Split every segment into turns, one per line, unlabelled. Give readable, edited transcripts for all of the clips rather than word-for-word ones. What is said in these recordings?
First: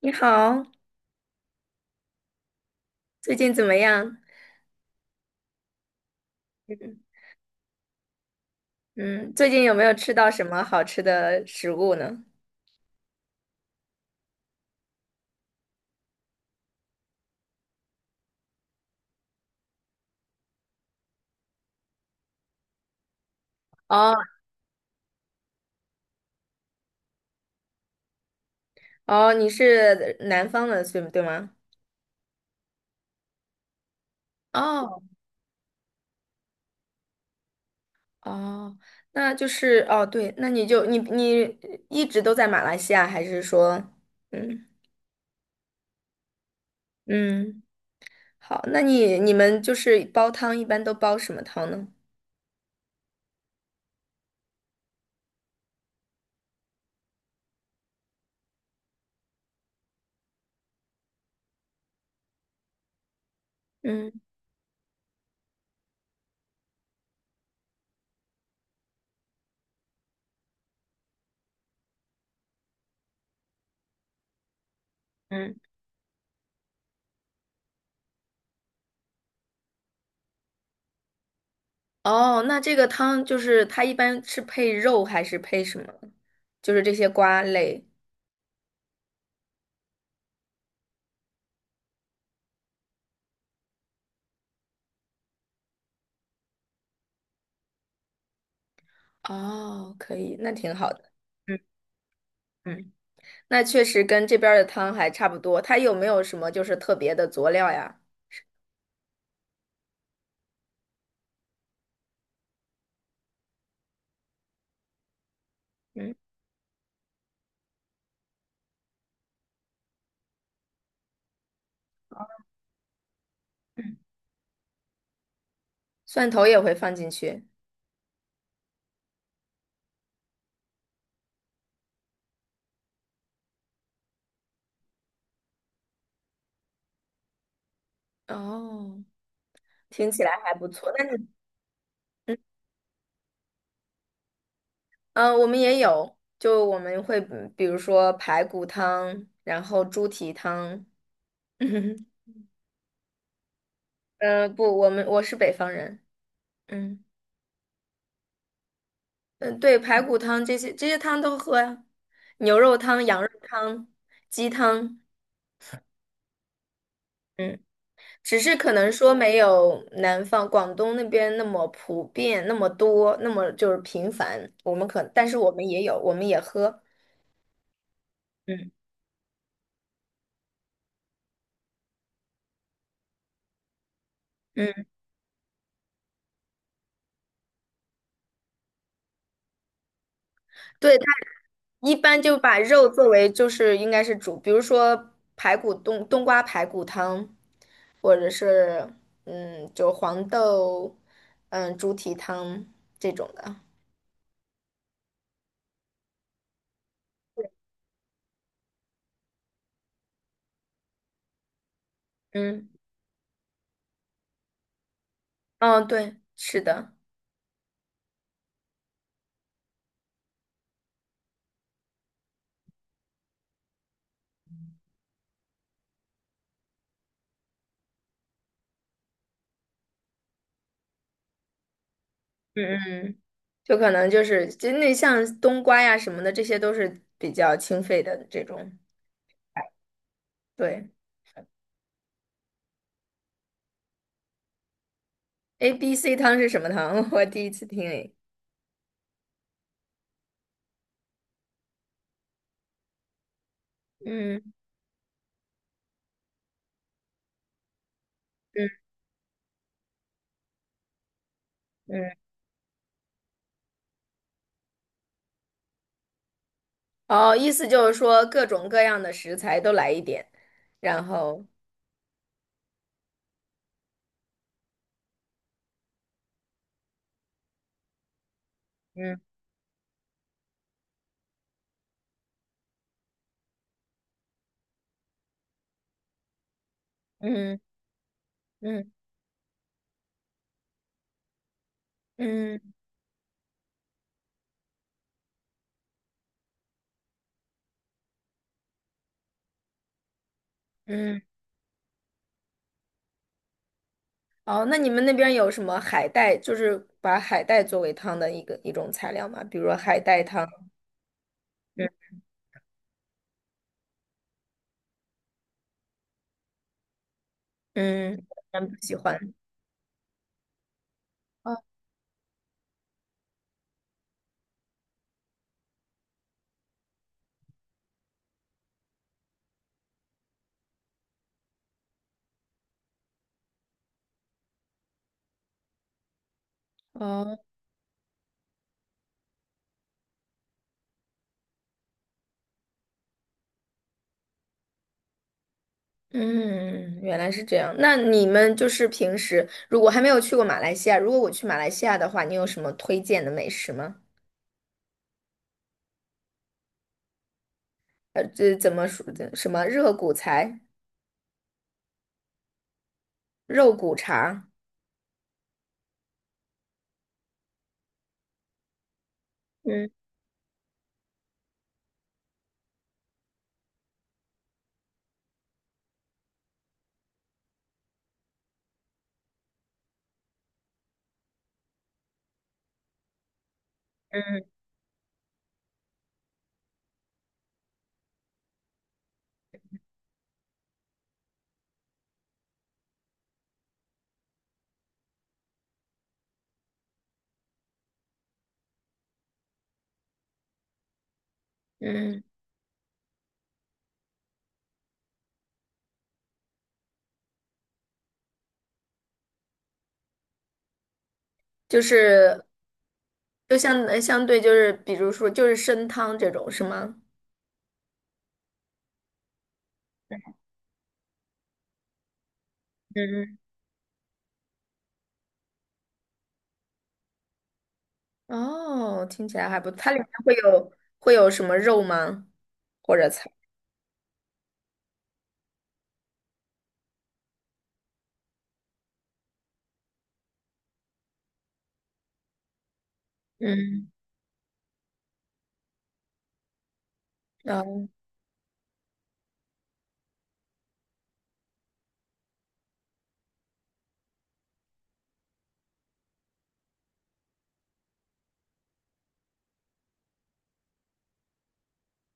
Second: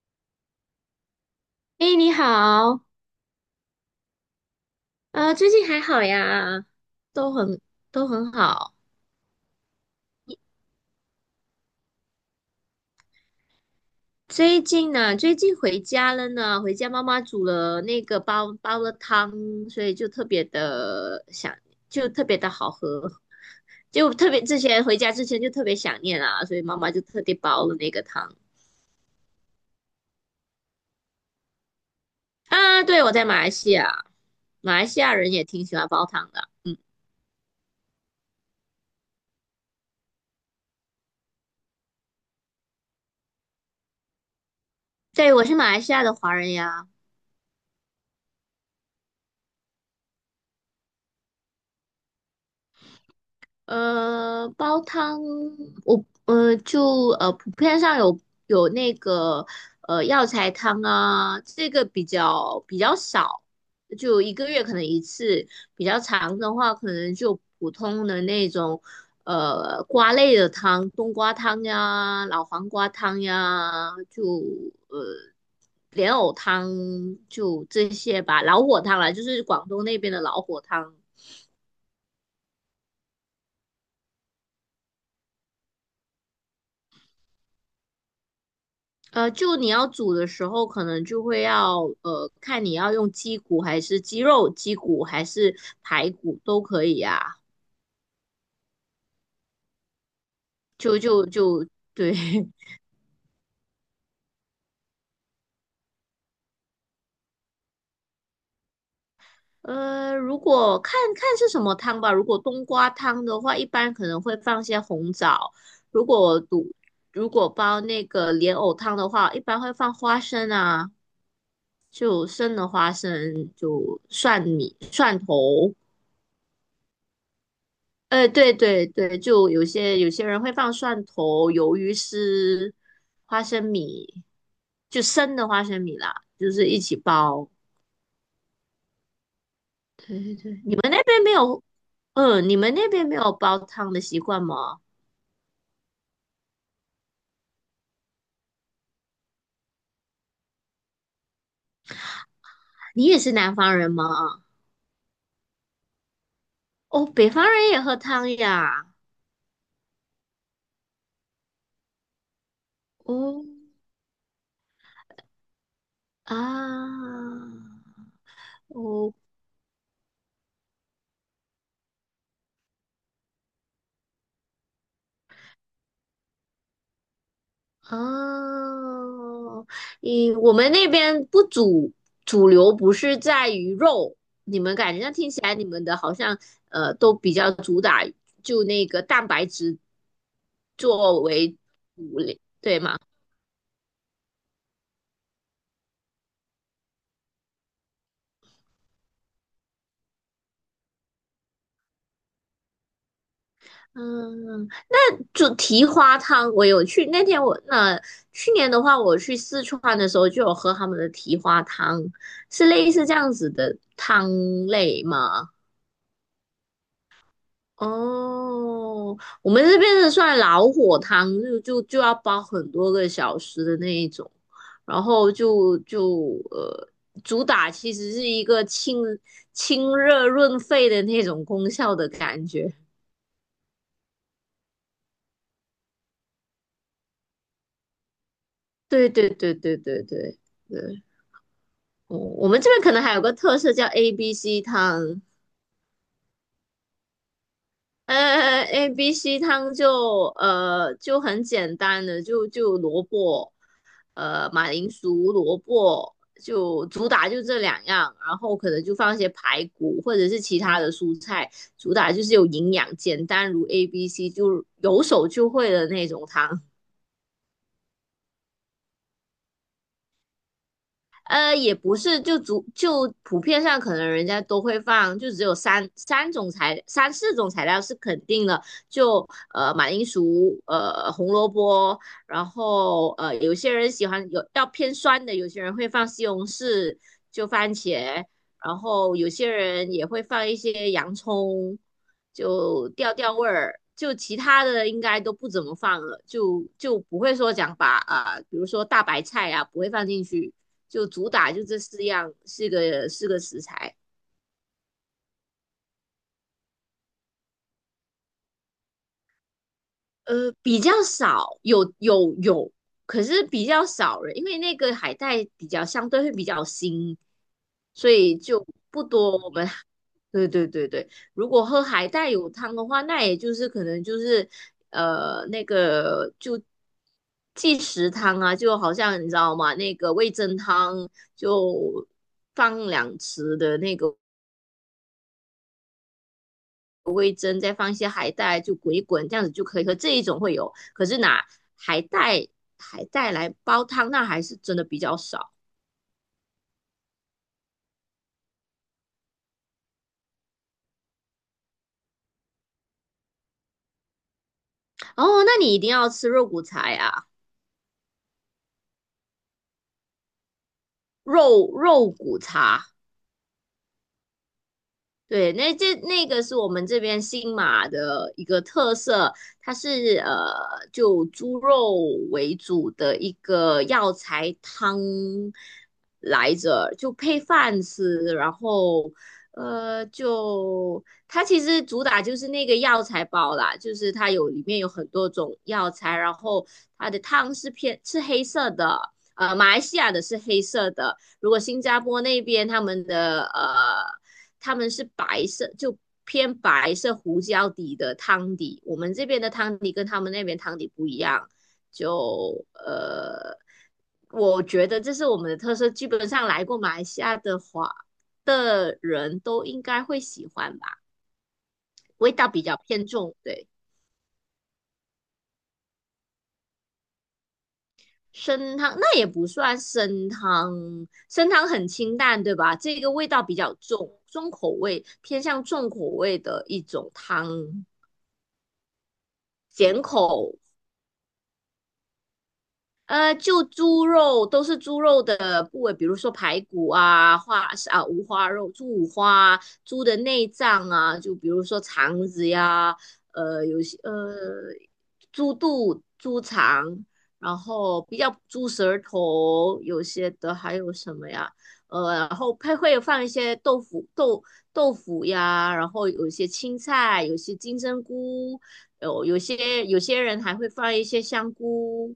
你好，
哎，你好，
最近怎么样？
最近还好呀，
嗯
都很都很好。
嗯，最近有没有吃到什么好吃的食物呢？
最近回家了呢，回家妈妈煮了那个煲了汤，所以就特别的想，就特别的好喝，就
哦，
特别之前回家之前就特别想念啊，所以妈妈就特地煲了那个汤
哦，你是南方的，对对吗？
啊。对，我在马来西亚，马来西
哦
亚人也挺喜欢煲汤的。
哦，那就是哦，对，那你就你你一直都在马来西亚，还是说，嗯，
对，我是马来西亚的华人呀。
嗯，好，那你们就是煲汤一般都煲什么汤呢？
煲汤，我就普遍上有那个药材汤啊，这个比较少，
嗯
就一个月可能一次，比较长的话可能就普通的那种瓜类的汤，冬瓜汤呀、老黄瓜汤呀，就呃
嗯，
莲藕汤就这些吧，老火汤啦，就是广东那边的老火汤。
哦，那这个汤就是它一般是配肉还是配什么？就是这些瓜类。
就你要煮的时候，可能就会要看你要用鸡骨还是鸡肉，鸡骨还是排骨都可以啊。
哦，可以，那挺好
就
的。
就
嗯
就对，
嗯，那确实跟这边儿的汤还差不多。它有没有什么就是特别的佐料呀？
如果看看是什么汤吧。如果冬瓜汤的话，一般可能会放些红枣；如
嗯，
果煮如果煲那个莲藕汤的话，一般会放花生啊，就生的花生，就蒜米、蒜头。
蒜头也会放进去。
对对对，就有些人会放蒜头、鱿鱼丝、花生米，就生的花生米啦，就是一起煲。
哦，听起来还不
你们
错。
那
但是，
边没有，你们那边没有煲汤的习惯吗？
我们也有，就我们会嗯比如说排骨汤，然后猪蹄汤。嗯，
你也是南方人吗？
不，我是北方人。嗯，
哦，北方人也喝汤呀。
嗯，呃对，排骨汤这些汤都喝呀，牛肉汤、羊肉
哦，
汤、鸡汤。
啊，
嗯。只是可能
哦。
说没有南方广东那边那么普遍，那么多，那么就是频繁。我们可，但是我们也有，我们也喝。嗯，
哦，我们那边不主主流不是在于肉，你
嗯，
们感觉那听起来你们的好像都比较主打就那个蛋白质
对，它
作为
一
主
般就
力，
把
对
肉
吗？
作为就是应该是煮，比如说排骨冬瓜排骨汤，或者是嗯，就黄豆嗯猪蹄汤这种的。
嗯，就蹄花汤，我有去那天我那去年的话，我去四川的时候就有喝他们的蹄花汤，是
嗯，
类似这样子的汤类吗？
哦，对，是的，
哦，我们这边的算老火汤，就要煲很多个小时的那一种，然后就就呃，主打其实是一个清热润肺的那种功效的感
嗯。
觉。
嗯。就可能就是就那像冬瓜呀什么的，这些都是比较清肺的这种。
对对对对对对
对
对，我们这边可能还有个特色叫 ABC 汤，
，A B C 汤是什么汤？我第一次听诶。
A B C 汤就很简单的，就萝卜，
嗯。
马铃薯、萝卜，就主打就这两样，然后可
嗯
能就放一些排骨或者是其他的蔬菜，主
嗯。
打就是有营养，简单如 A B C，就有手就会的那种汤。
哦，意思就是说各种各样的食材都来一点，然后
也不是，就普遍上可能人家都会放，就只有三四种材料是肯定的，
嗯
就马铃薯、红萝卜，然后有些人喜欢要偏酸的，有些人会放西红柿，就
嗯
番茄，然
嗯
后有些人也会放一些洋葱，
嗯
就调味儿，就其他的应该都不怎么放了，就不会说把啊、比如说大白菜啊不会放进去，就
嗯。
主打就这四样，四个食材。
哦，那你们那边有什么海带？就是把海带作为汤的一种材料吗？比如说海带汤。
比较少，
嗯，
有有有，可是比较少了，因为那个海带相对会比较腥，所
嗯，
以就
咱不喜
不
欢。
多，对对对对，如
哦
果喝海带汤的话，那也就是可能就是那个就即食汤啊，就好像你知道吗？那个味噌汤就放两匙的那个味
哦。
噌，再放一些海带，就滚一滚，这样子就可以喝。这一种会有，可是拿海带海带来煲汤，那还是真的比较少。
嗯，原来是这样。那你们就是平时如果还没有去过马来西亚，如果我去马来西亚的话，你有什么推荐的美食吗？
哦，那你一定要吃肉骨茶呀，
这怎么说的？什么热骨材、
肉骨茶。
肉骨茶？
对，那个是我们这边新马的一个特色，它
嗯，
是就猪肉为主的一个药材汤来着，就配饭吃，然后就它其实主打就是那个药材包啦，就是它
嗯，
里面有很多种药材，然后它的汤是黑色的，马来西亚的是黑色的，如果新加坡那边他们的,他们是白色，就偏白色胡椒底的汤底。我们这边的汤底跟他们那边汤底不一样，
嗯，
就呃，我觉得这是我们的特色。基本上来过马来西亚的话的人都应该会喜欢吧，
就
味
是
道比较偏重，
就
对。
相对就是比如说就是参汤这种是吗？
生汤那也不算生汤，生汤很清淡，对吧？这
嗯
个味
嗯，
道比较重，重口味，偏向重口味的一种汤，
哦，听起来还不错。它里
咸
面会
口。
有会有什么肉吗？或者菜？
就猪肉都是猪肉的部位，比如说排骨啊、五花肉、猪五花、猪的内脏啊，就比如说肠子呀，呃，有
嗯，
些呃，猪肚、猪肠，然
哦
后比较猪舌头，有些的还有什么呀？然后配会放一些豆腐、豆腐呀，然后有一些青菜，有些金针菇，有些人还会放一些香菇，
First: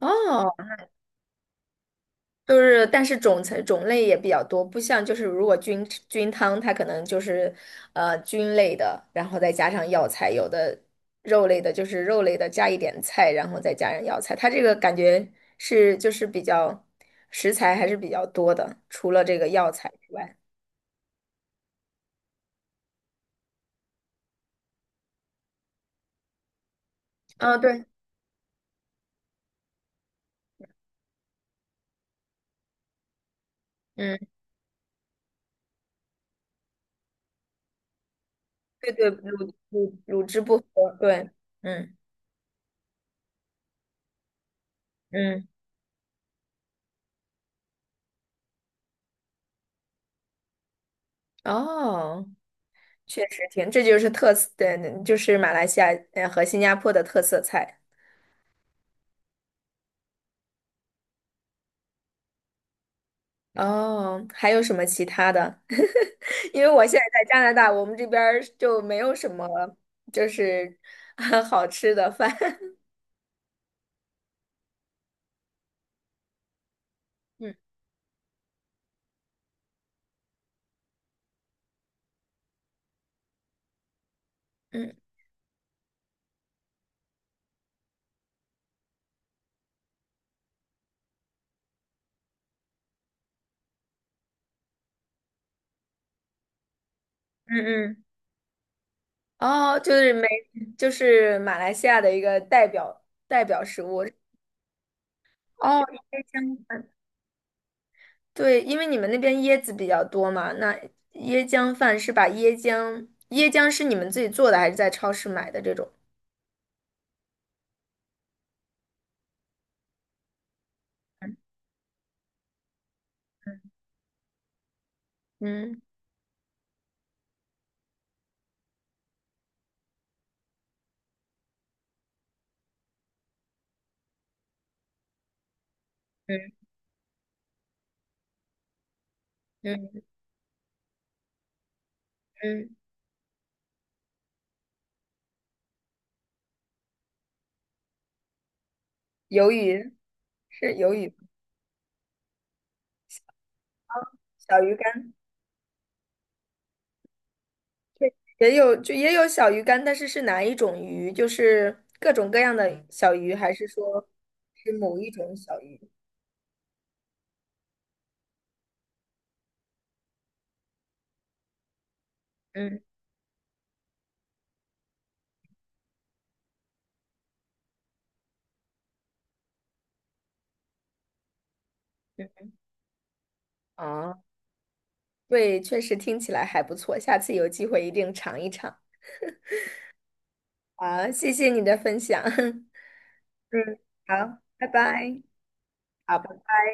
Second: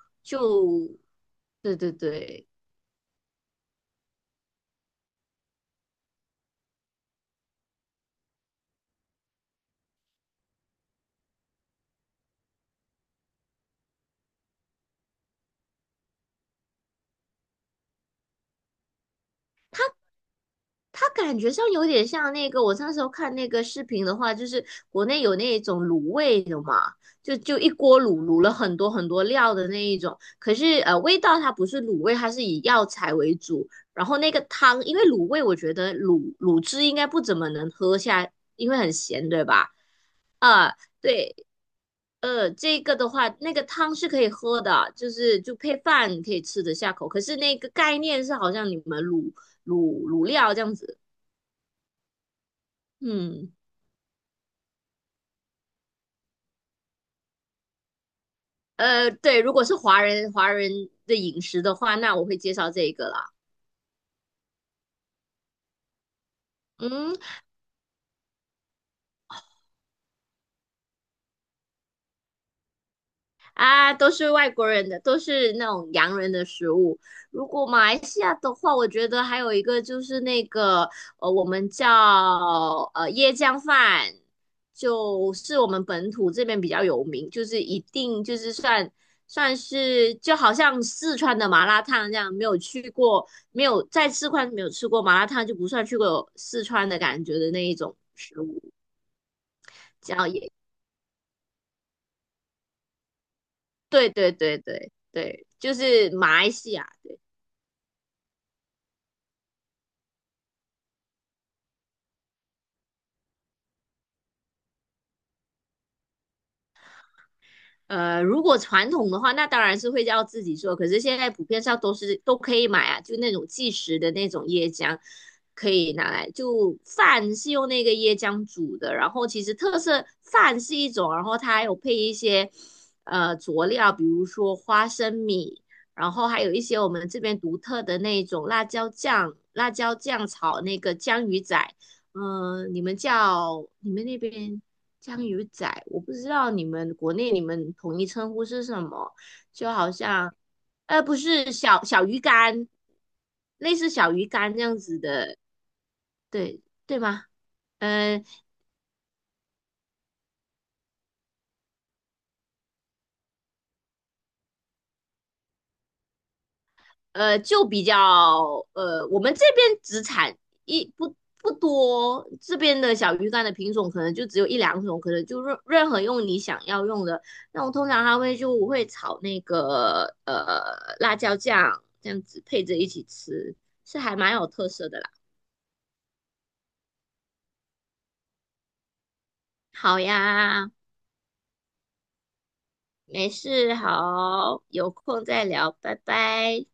哦，
就对对对，
就是，但是种类也比较多，不像就是如果菌汤，它可能就是，菌类的，然后再加上药材，有的肉类的，就是肉类的加一点菜，然后再加上药材，它这个感觉是就是比较食材还是比较多的，除了这个药材之外，
它感觉上有点像那个我那时候看那个视频的话，就是国内有那种卤味的嘛，就
啊，
就一
对，
锅卤了很多很多料的那一种，可是味道它不是卤味，它是以药材为主，然后
嗯，
那个汤，因为卤味我觉得卤汁应该不怎么能喝下，因为很
对对，
咸，对吧？
卤汁不
啊，
合，对，
对，
嗯，
这个的话，那个汤是可以喝的，就是
嗯，
就配饭可以吃得下口。可是那个概念是好像你们卤料这样子，
哦，确实
嗯，
挺，这就是特色，对，就是马来西亚和新加坡的特色菜。
对，如果是华人的饮食的话，那我会介绍这个啦。
哦，还有什么其他的？因为我现在
嗯。
在加拿大，我们这边儿就没有什么就是 好吃的饭。
啊，都是外国人的，都是那种洋人的食物。如
嗯
果马来西亚的话，我觉得还有一个就是那个，我们叫椰浆饭，
嗯
就是我们本土这边比较有名，就是一定就是算是就好像四川的麻辣烫这样，没有去过，没有在四川没有吃过麻辣烫，就不算去过四川的感觉的
嗯
那一种
嗯，
食物。
哦，就是
叫
没，
椰，
就是马来西亚的一个代表食物。
对对对对对，就
哦，
是
椰
马来
浆
西亚。
饭。
对
对，因为你们那边椰子比较多嘛，那椰浆饭是把椰浆，椰浆是你们自己做的还是在超市买的这种？
呃，如果传统的话，那当然是会要自己做。可是现在普遍上都可以买啊，就那种即食的那种椰浆，可
嗯
以拿来。就饭是用那个椰浆煮的，然后其实特色饭是一种，然后它还有配一些佐料，比如说花生米，然后
嗯
还有一
嗯
些我们这边独特的那种辣椒酱，辣椒
嗯
酱炒那个江鱼仔。嗯、
嗯，
你们那边江鱼仔，我不知道你们国内你们统一称呼是什么，
鱿
就好
鱼
像，
是鱿鱼，
不是小鱼干，类似小鱼干这
小鱼
样子
干。
的，对吗？嗯。
也有就也有小鱼干，但是是哪一种鱼？就是各种各样的小鱼，还是说是某一种小鱼？
就比较我们这边只产一不不多，这边
嗯，
的小鱼干的品种可能就只有一两种，可能就任何用你想要用的。那我通常它会就我会炒那个辣椒酱，这样子配着一起吃，是还
啊，
蛮有特色的啦。
对，确实听起来还不错，下次有机会一定尝一尝。
好呀，
啊！谢谢你的分享。嗯，
没事，
好，
好，
拜
有
拜。
空再聊，拜
好，拜
拜。
拜。